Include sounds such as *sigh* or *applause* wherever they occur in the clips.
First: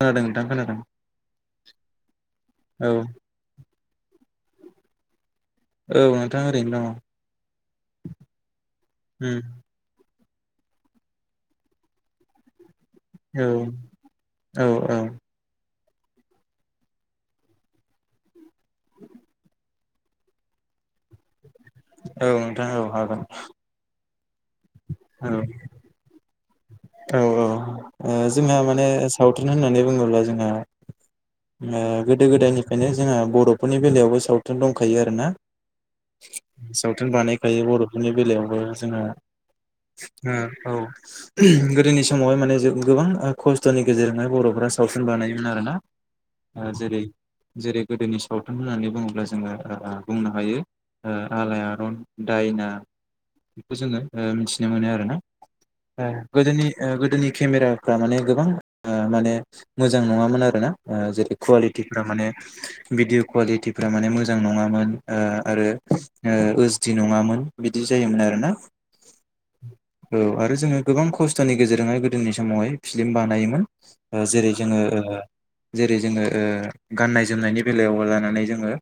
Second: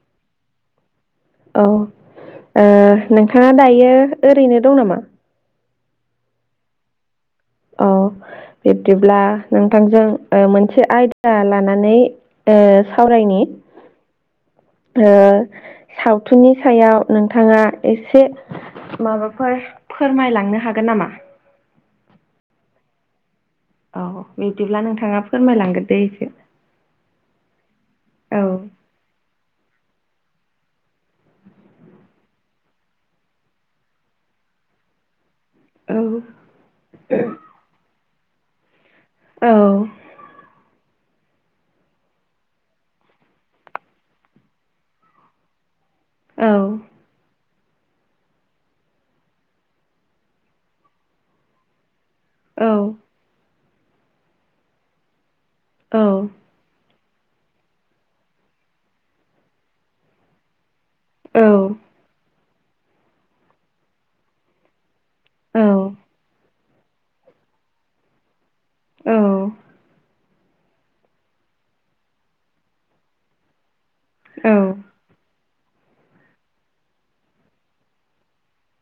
खोनादों नोंथां खोनादों अ ओ औ नोंथाङा दायो ओरैनो दं नामा? औ नोंथां ओरैनो दङ? औ बिब्दिब्ला दङ नोंथांजों ओ मोनसे आयदा लानानै ओ सावरायनि औ औ औ ओ सावथुननि सायाव नोंथाङा एसे माबाफोर फोरमायलांनो हागोन नामा? औ नोंथां औ हागोन। औ बिदिब्ला नोंथाङा औ फोरमायलांगोनदे एसो औ औ ओ जोंहा माने सावथुन होननानै बुङोब्ला जोंहा ओं गोदो गोदायनिफ्रायनो जोंहा बर'फोरनि बेलायावबो सावथुन दंखायो आरोना। औ सावथुन बानायखायो बर'फोरनि बेलायावबो। जोङो औ ओ औ। गोदोनि समावहाय माने जों गोबां खस्थ'नि गेजेरजोंहाय बर'फोरा सावथुन बानायोमोन आरोना। ओ औ जेरै जेरै गोदोनि सावथुन होननानै बुङोब्ला जोङो ओ ओ बुंनो हायो ओ आलायारन। दायना औ बेखौ जोङो ओ मिथिनो मोनो आरोना। ओ औ। गोदोनि ओ गोदोनि केमेराफ्रा माने गोबां ओ माने मोजां नङामोन आरोना। ओ जेरै औ कुवालिटिफ्रा माने भिडिअ कुवालिटिफ्रा माने मोजां नङामोन। ओ आरो ओसडि नङामोन बिदि जायोमोन आरोना। औ। औ आरो जोङो गोबां खस्थ'नि गेजेरजोंहाय गोदोनि समावहाय फिलिम बानायोमोन। ओ जेरै जोङो ओ जेरै जोङो ओ गाननाय जोमनायनि बेलायाव लानानै जोङो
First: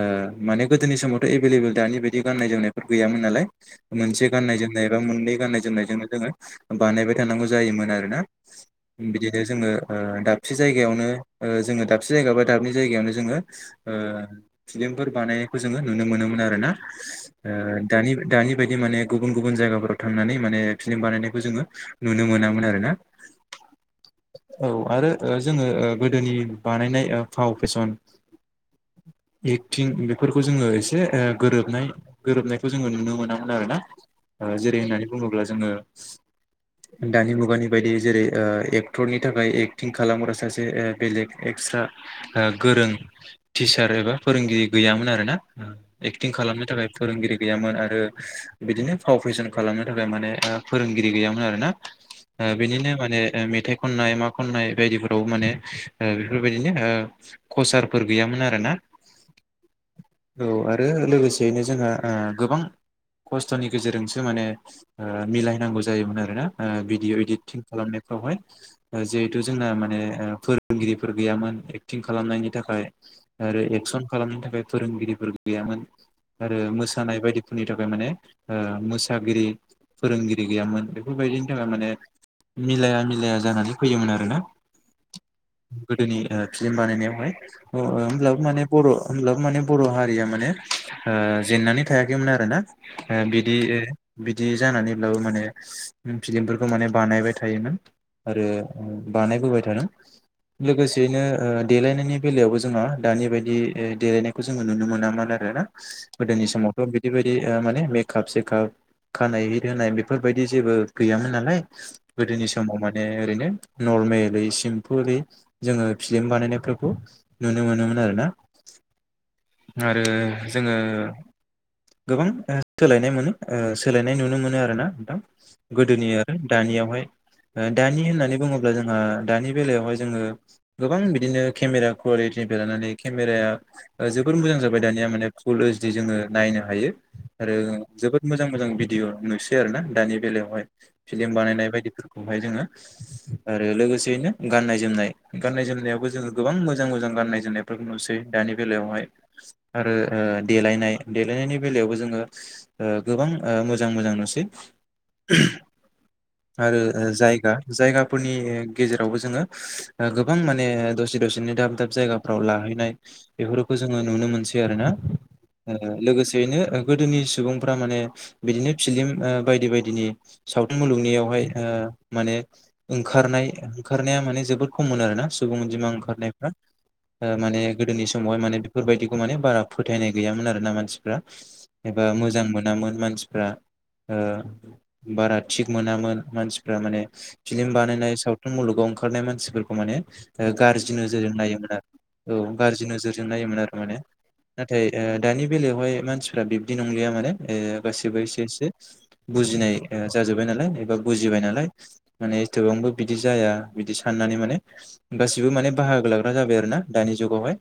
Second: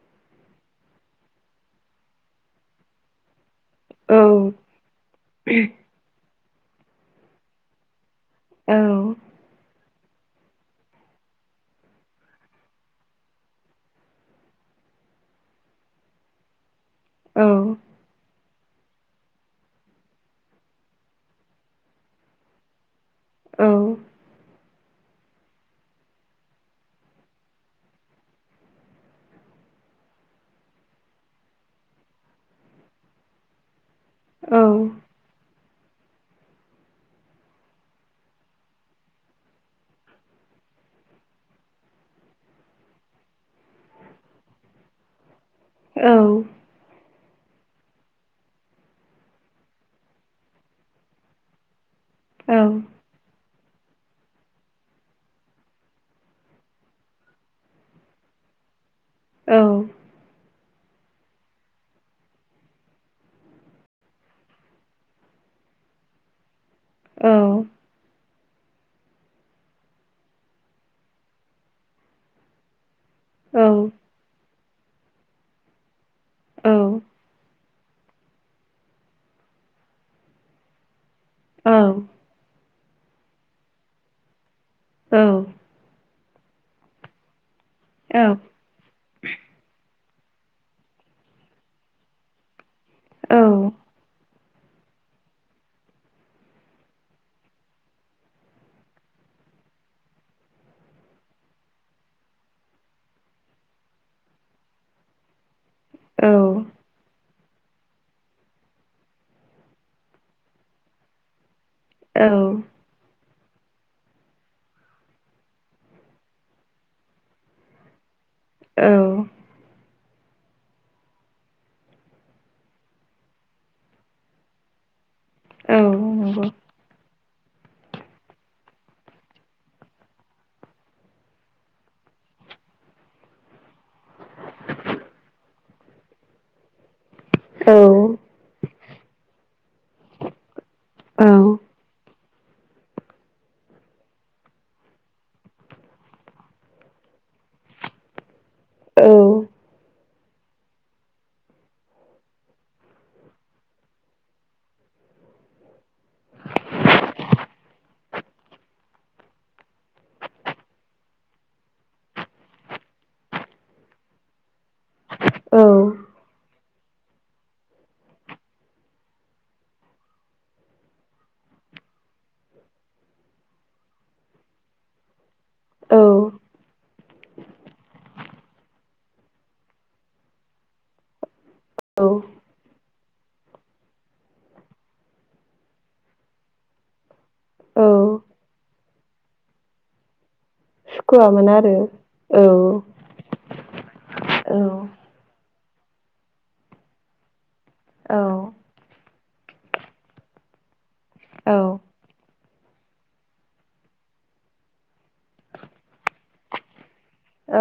ओ माने गोदोनि समाव थ' एभेलेबेल दानि बायदि गाननाय जोमनायफोर गैयाम नालाय मोनसे गाननाय जोमनाय एबा मोननै गाननाय जोमनायजोंनो जोङो बानायबाय थानांगौ जायोमोन आरोना। औ औ बिदिनो जोङो ओ दाबसे जायगायावनो ओ जोङो दाबसे जायगायाव बा दाबै जायगायावनो जोङो ओ फिलिम फोर बानायनायखौ जोङो नुनो मोनोन आरो ना। ओ औ दानि दानि बायदि माने गुबुन गुबुन जायगाफोराव थांनानै माने फिल्म बानायनाय। जोङो नुनो मोनामोन आरोना। औ। औ आरो ओ जोङो गोदोनि बानायनाय ओ फाव फेसन। एक्टिं बेफोरखौ जोङो एसे ओ गोरोबनाय गोरोबनायखौ जोङो नुनो मोनामोन आरोना। ओ औ जेरै होननानै बुङोब्ला जोङो। दानि मुगानि बायदि जेरै ओ एक्टरनि थाखाय एक्टिं खालामग्रा सासे ओ बेलेग एक्सट्रा ओ गोरों टिचार एबा फोरोंगिरि गैयामोन आरोना। औ एक्टिं खालामनो थाखाय फोरोंगिरि। गैयामोन आरो ओ बिदिनो फाव फेसन खालामनो थाखाय माने ओ फोरोंगिरि गैयामोन आरोना। ओ औ बिनिनो माने ओ मेथाइ खननाय मा खननाय बायदिफोराव माने ओ बेफोरबायदिनो ओ कचारफोर गैयामोन आरोना। औ। औ आरो लोगोसेयैनो जोंहा ओ गोबां। खस्थ'नि गेजेरजोंसो माने ओ मिलायनांगौ जायोमोन आरोना ओ भिडिअ एडिटिं खालामनायफ्रावहाय। ओ जिहेथु जोंना माने ओ फोरोंगिरिफोर गैयामोन एक्टिं खालामनायनि थाखाय आरो एक्सन खालामनो थाखाय फोरोंगिरिफोर गैयामोन आरो औ मोसानाय बायदिफोरनि थाखाय माने ओ मोसागिरि फोरोंगिरि गैयामोन बेफोरबायदिनि थाखाय औ माने मिलाया मिलाया जानानै फैयोमोन आरोना औ गोदोनि ओ फिलिम बानायनायावहाय ह ओ नंगौ औ औ होमब्लाबो माने बर' होमब्लाबो माने बर' हारिया माने ओ जेन्नानै थायाखैमोन आरोना ओ बिदि औ ओ बिद दि जानानैब्लाबो माने *unintelligible* नों फिलिमफोरखौ माने बानायबाय थायोमोन आरो ओ बानायबोबाय थादों। लोगोसेयैनो ओ देलायनायनि बेलायावबो जोंहा दानि बायदि ओ देलायनायखौ जोङो नुनो मोनामोन आरोना। गोदोनि समावथ' बिदि बायदि माने ओ मेकप सेकाप खानाय हित होनाय बेफ फोरबायदि जेबो गैयामोन नालाय गोदोनि समाव माने ओरैनो नर्मेल सिम्पोलै जोङो फिलिम बानायनायफोरखौ नुनो मोनोमोन आरोना। औ ओ जोङो गोबां ओ सोलायनाय मोनो ओ सोलायनाय नुनो मोनो आरोना ना गोदोनि आरो दानियावहाय। ओ दानि होननानै बुङोब्ला जोंहा दानि बेलायावहाय जोङो गोबां बिदिनो केमेरा कुवा *unintelligible* लानानै खेमेराया ओ जोबोर मोजां जाबाय दानिया माने फुल ओसदि जोङो नायनो हायो आरो जोबोद मोजां मोजां भिडिअ नुसै आरो ना दानि बेलायावहाय फिलिम बानायनाय बायदिफोर खौहाय जोङो आरो लोगोसेयैनो गाननाय जोमनाय गाननाय जोमनायावबो जोङो गोबां मोजां मोजां गाननाय जोमनायफोरखौ नुसै दानि बेलायावहाय आरो ओ देलायनाय देलायनायनि बेलायावबो जोङो गोबां मोजां मोजां नुसै। *unintelligible* आरो ओ जायगा जायगाफोरनि गेजेरावबो जोङो ओ गोबां माने दस से दसेनो दाब दाब जायगाफ्राव लाहैनाय बेफोरखौ जोङो नुनो मोनसै आरो ना ओ लोगोसेयनो गोदोनि सुबुंफ्रा माने बिदिनो फिलिम ओ बायदि बायदि दिनि सावथुन मुलुगनियावहाय ओ माने ओंखारनाय ओंखारनाया माने जोबोद खम मोन आरोना सुबुं अनजिमा औ ओंखारनायफ्रा। ओ माने गोदोनि समावहाय माने बिफोरबायदिखौ माने बारा फोथायनाय गैयामोन आरोना मानसिफ्रा एबा मोजां मोनामोन मानसिफ्रा ओ बारा थिग मोनामोन मानसिफ्रा माने फिलिम औ बानायनाय सावथुन मुलुगाव ओंखारनाय मानसिफोरखौ मान ने ओ गाज्रि नोजोरजों नायोमोन आरो औ गाज्रि नोजोरजों नायोमोन आरो माने। औ नाथाय ओ दानि बेलायावहाय मानसिफ्रा बिबदि नंलिया माने ओ औ गासिबो एसे एसे बुजिनाय ओ जाजोब्बाय नालाय एबा बुजिबाय औ नालाय माने गोबांबो बिदि जाया बिदि साननानै माने गासिबो माने बाहागो लाग्रा जाबाय आरोना दानि जुगावहाय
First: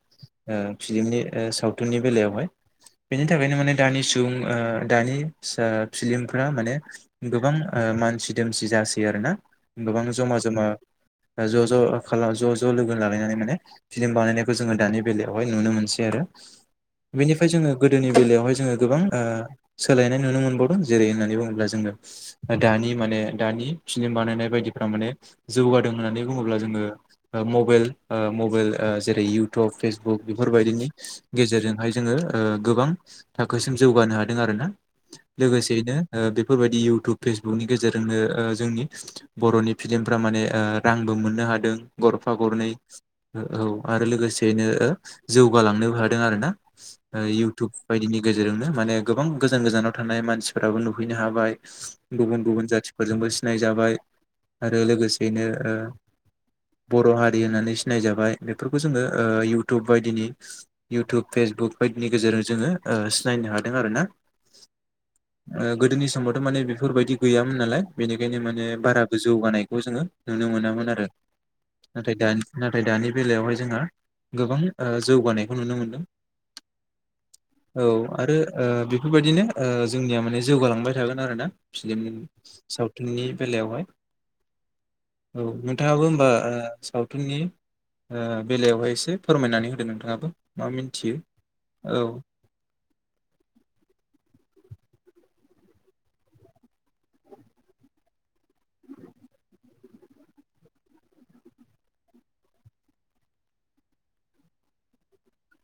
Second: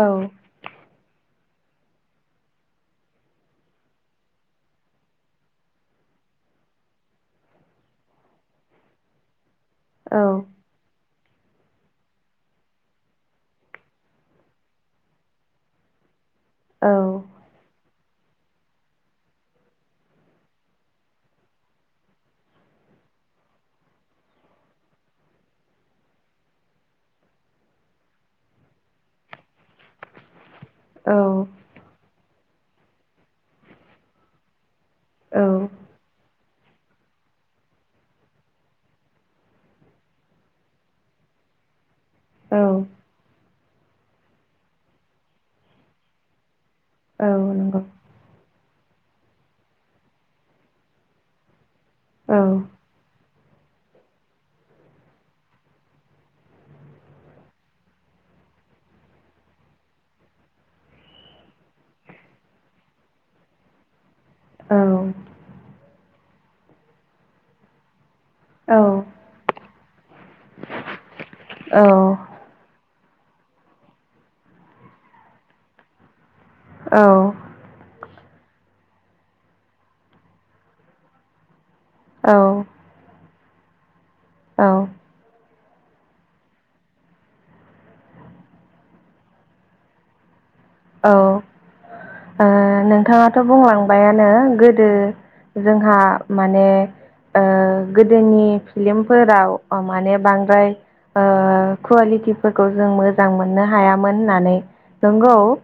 ओ फिलिमनि ओ सावथुननि बेलायावहाय। बेनि थाखायनो माने दानि सुबुं ओ दानि सा फिलिमफ्रा माने गोबां ओ मानसि दोमसि जासै आरोना गोबां जमा जमा ओ ज' ज' खाला ज' ज' लोगो लालायनानै माने फिलिम बानायनायखौ जोङो दानि बेलायावहाय नुनो मोनसै आरो। औ बेनिफाय जोङो गोदोनि बेलायावहाय जोङो गोबां ओ सोलायनाय नुनो मोनबावदों जेरै होननानै बुङोब्ला जोङो दानि माने दानि फिलिम बानायनाय बायदिफ्रा माने जौगादों होननानै बुङोब्ला जोङो ओ मबेइल ओ मबेइल ओ जेरै इउटब फेसबुक बे फोरबायदिनि औ गेजेरजोंहाय जोङो ओ गोबां थाखोसिम जौगानो हादों आरोना। लोगोसेयैनो ओ बेफ इउटुब फेसबुकनि गेजेरजोंनो ओ जोंनि बर'नि फिलिमफ्रा माने ओ रांबो मोननो हादों गरफा औ गरनै ओ औ आरो लोगोसेयैनो ओ जौगालांनोबो हादों आरोना। ओ औ इउटुब नंगौ बायदिनि गेजेरजोंनो माने गोबां गोजान गोजानाव थानाय गुबुन औ गुबुन जाथिफोरजोंबो सिनाय जाबाय बर' हारि होननानै सिनायजाबाय बेफोरखौ जोङो ओ इउटुब बायदिनि इउटुब फे सबुक बायदिनि गेजेरजों ओ जोङो सिनायनो हादों आरोना। औ थारमाने बेफोरबायदि गैयामोन नालाय बेनिखायनो माने औ बाराबो गोजौगानायखौ जोङो नुनो मोनामोन आरो। औ नाथाय औ दानि नाथाय दानि बेलायावहाय जोङो गोबां जौगानायखौ नुनो मोनदों। औ औ आरो ओ बेफोरबायदिनो ओ जोंनिया माने जौगालांबाय थागोन आरो ना? फिलिम सावथुननि बेलायावहाय औ औ नोंथाङाबो होमबा ओ सावथुननि ओ बेलायावहाय एसे फोरमायनानै होदो नोंथाङाबो। मा औ मिन्थियो औ ओ नोंथाङाथ' बुंलांबायानो गोदो जोंहा माने ओ गोदोनि फिलमफोराव अ माने बांद्राय ओ खुवालिटिफोरखौ जों मोजां मोननो हायामोन होननानै, नोंगौ ओ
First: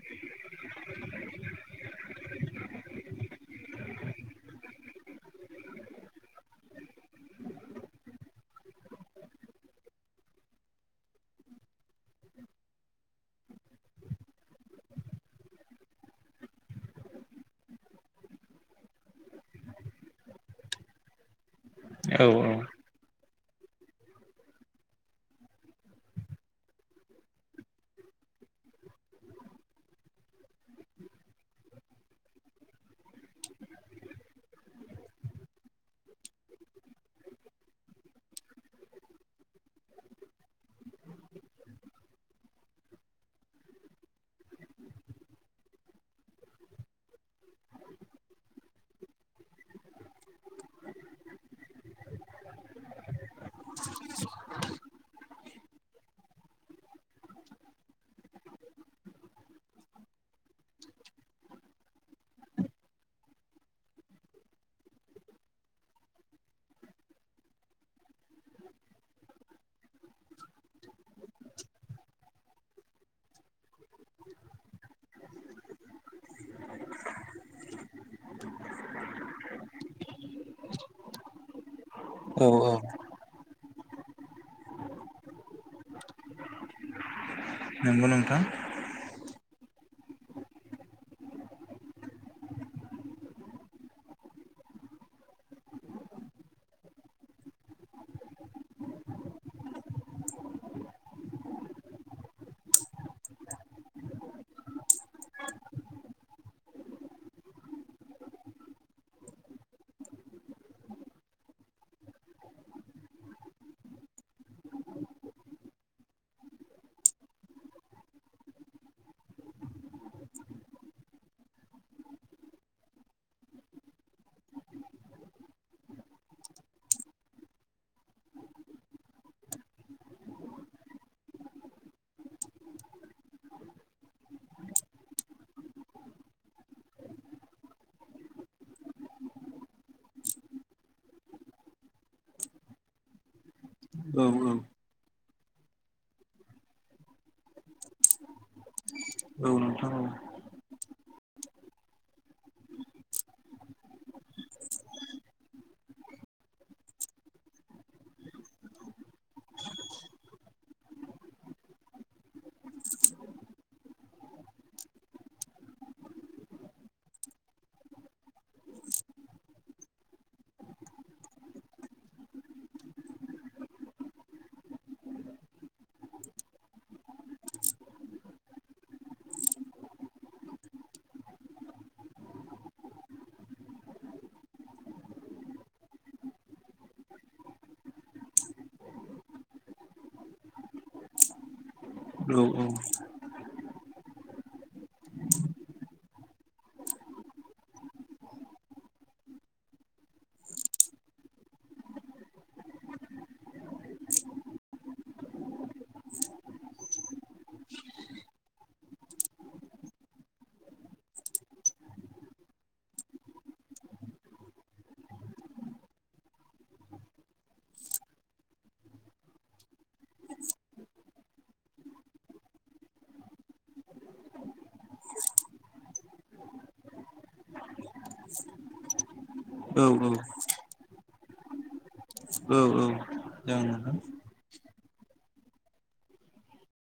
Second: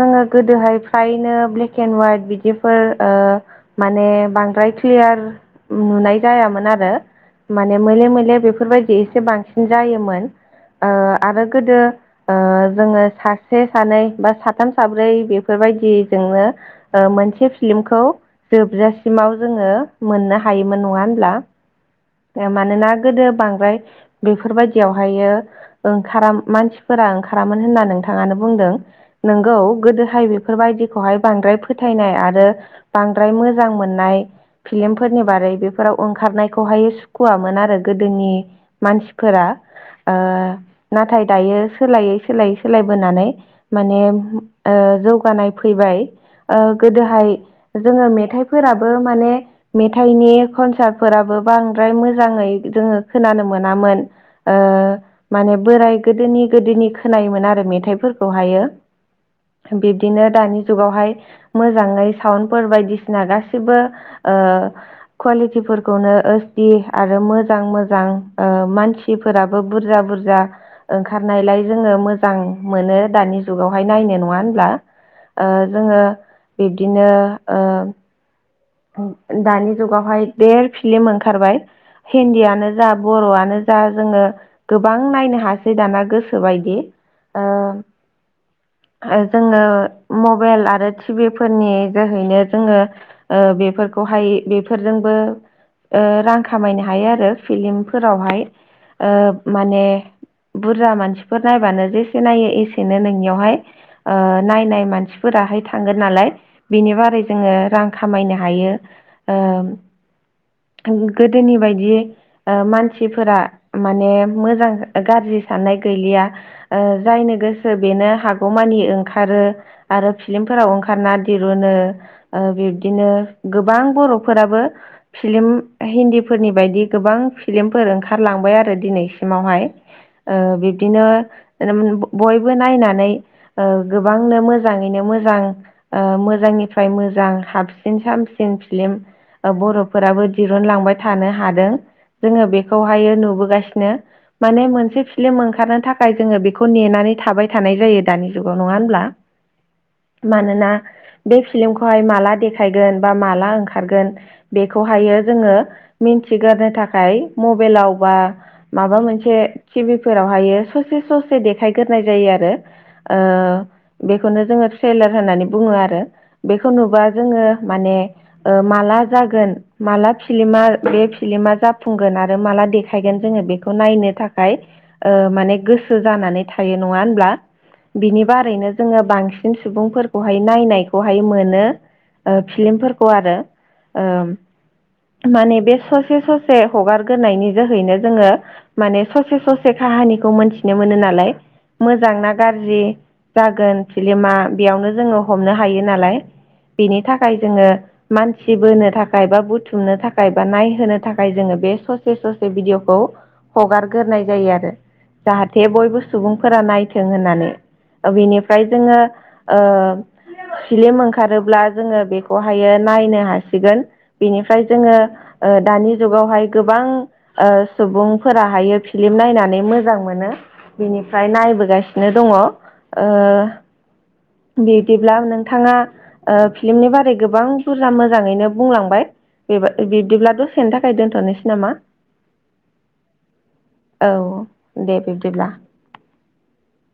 जोङो गोदोहाय फ्रायनो ब्लेक एन्ड वाइट बिदिफोर ओ माने बांद्राय क्लियार नुनाय जायामोन आरो। माने मोले मोले बेफोरबायदि एसे बांसिन जायोमोन ओ आरो गोदो जोङो ओ सासे सानै बा साथाम साब्रै बेफोरबायदि जोंनो मोनसे फिल्मखौ जोबजासिमोन गाव जोङो मोननो हायोमोन नङा होनब्ला? औ मानोना गोदो बां बेफोरबायदियावहायो ओंखार मानसिफोरा ओंखारामोन होनना नोंथाङानो बुंदों। जों। नोंगौ गोदोहाय बेफोरबायदिखौहाय बांद्राय फोथायनाय आरो बांद्राय मोजां मोननाय फिल्मफोरनि बारै बेफोराव ओंखारनायखौहायो सुखुवामोन आरो गोदोनि मानसि फोरा नाथाय ओ दायो सोलायै सोलायै सोलायबोनानै माने जौगानाय फैबाय। गोदोहाय जोङो मेथाइफोराबो माने मेथाइनि कनसार्टफोराबो बांद्राय मोजाङै जोङो खोनानो मोनामोन। माने बोराय गोदोनि गोदोनि खोनायोमोन आरो मेथाइफोरखौहायो। *inaudible* बिब्दिनो दानि जुगावहाय मोजाङै साउन्डफोर बायदिसिना गासिबो ओ कुवालिटिफोरखौनो एसटि आरो मोजां मोजां ओ मानसिफोरा बुरजा बुरजा ओंखारनायलाय जोङो मोजां मोनो दानि जुगावहाय नायनो नङा होनब्ला जोङो बिब्दिनो दानि जुगावहाय देर फिलिम ओंखारबाय औ हिन्दीयानो औ जा बर'आनो जा जा जोङो गोबां नायनो हासै दाना गोसोबायदि ओ नंगौ नोंथां। ओ जोङो मबाइल आरो टिभि फोरनि जोहैनो जोङो ओ बेफोरखौहाय बेफोरजोंबो ओ रां खामायनो हायो आरो फिलिमफोरावहाय माने बुरजा मानसिफोर नायबानो जेसे नायो एसेनो नोंनियावहाय ओ नायनाय मानसिफोर दाहाय थांगोन नालाय बिनि बारै जोङो रां खामायनो हायो ओ गोदोनि बायदि ओ मानसिफोरा माने मोजां गाज्रि साननाय गैलिया ओ जायनो गोसो बेनो हागौमानि ओंखारो आरो फिलिम फोराव ओंखारना दिरुनो बिदिनो गोबां बर'फोराबो फिल्म हिन्दीफोरनि बायदि गोबां फिल्मफोर ओंखारलांबाय आरो दिनैसिमावहाय ओ बिब्दिनो बयबो नायनानै ओ गोबांनो मोजाङैनो मोजां ओ मोजांनिफ्राय मोजां हाबसिन साबसिन सामसिन फिलिम बर'फोराबो दिरुनलांबाय थानो हादों। जोङो बेखौहाय नुबोगासिनो औ माने मोनसे भिलिम ओंखारनो थाखाय जोङो बेखौ नेनानै थाबाय थानाय जायो दानि जुगाव नङा होनोमब्ला औ नोंथां औ मानोना बे फिल्मखौहाय माला देख थाइगोन बा माला ओंखारगोन बेखौहायो जोङो मिन्थिगारनो थाखाय मबाइेलाव बा माबा मोनसे टिभि फोरावहायो ससे ससे देखायग्रोनाय जायो आरो ओ बेखौनो जोङो ट्रलार होननानै बुङो आरो बेखौ नुबा जोङो माने ओ माला जागोन माला फिलिमा बे फिलिमा जाफुंगोन। आरो माला देखायगोन जोङो बेखौ नायनो थाखाय ओ माने गोसो जानानै थायो नङा। ब्ला बिनि बारैनो जोङो बांसिन सुबुंफोरखौहाय नायनायखौहाय मोनो। ओ फिल्मफोरखौ आरो ओ माने बे ससे ससे हगारग्रोनायनि जोहैनो जोङो माने ससे ससे काहानिखौ मोनथिनो मोनो नालाय मोजां ना औ औ गाज्रि जागोन। फिल्मा बेयावनो जोङो हमनो हायो नालाय। बिनि थाखाय जोङो मानसि बोनो थाखाय बा बुथुमनो थाखाय बा नायहोनो थाखाय जोङो बे ससे ससे भिदिअखौ हगार गोरनाय जायो आरो जाहाथे बयबो सुबुंफोरा नायथों होननानै ओ बिनिफ्राय जोङो ओ फिलिम ओंखारोब्ला जोङो बेखौहायो नायनो हासिगोन बेनिफ्राय जोङो दानि ओ जुगावहाय गोबां ओ सुबुंफोराहायो फिलिम नायनानै मोजां मोनो। बिनिफ्राय नायबोगासिनो दङ ओ बिदिब्ला नोंथाङा ओ फिलिमनि बारै गोबां बुरजा मोजाङैनो बुंलांबाय औ बेबा-बिब्दिब्ला औ दसेनि था खाय दोन्थ'नोसै नामा? औ औ जागोन औ दे जागोन। दे बिब्दिब्ला।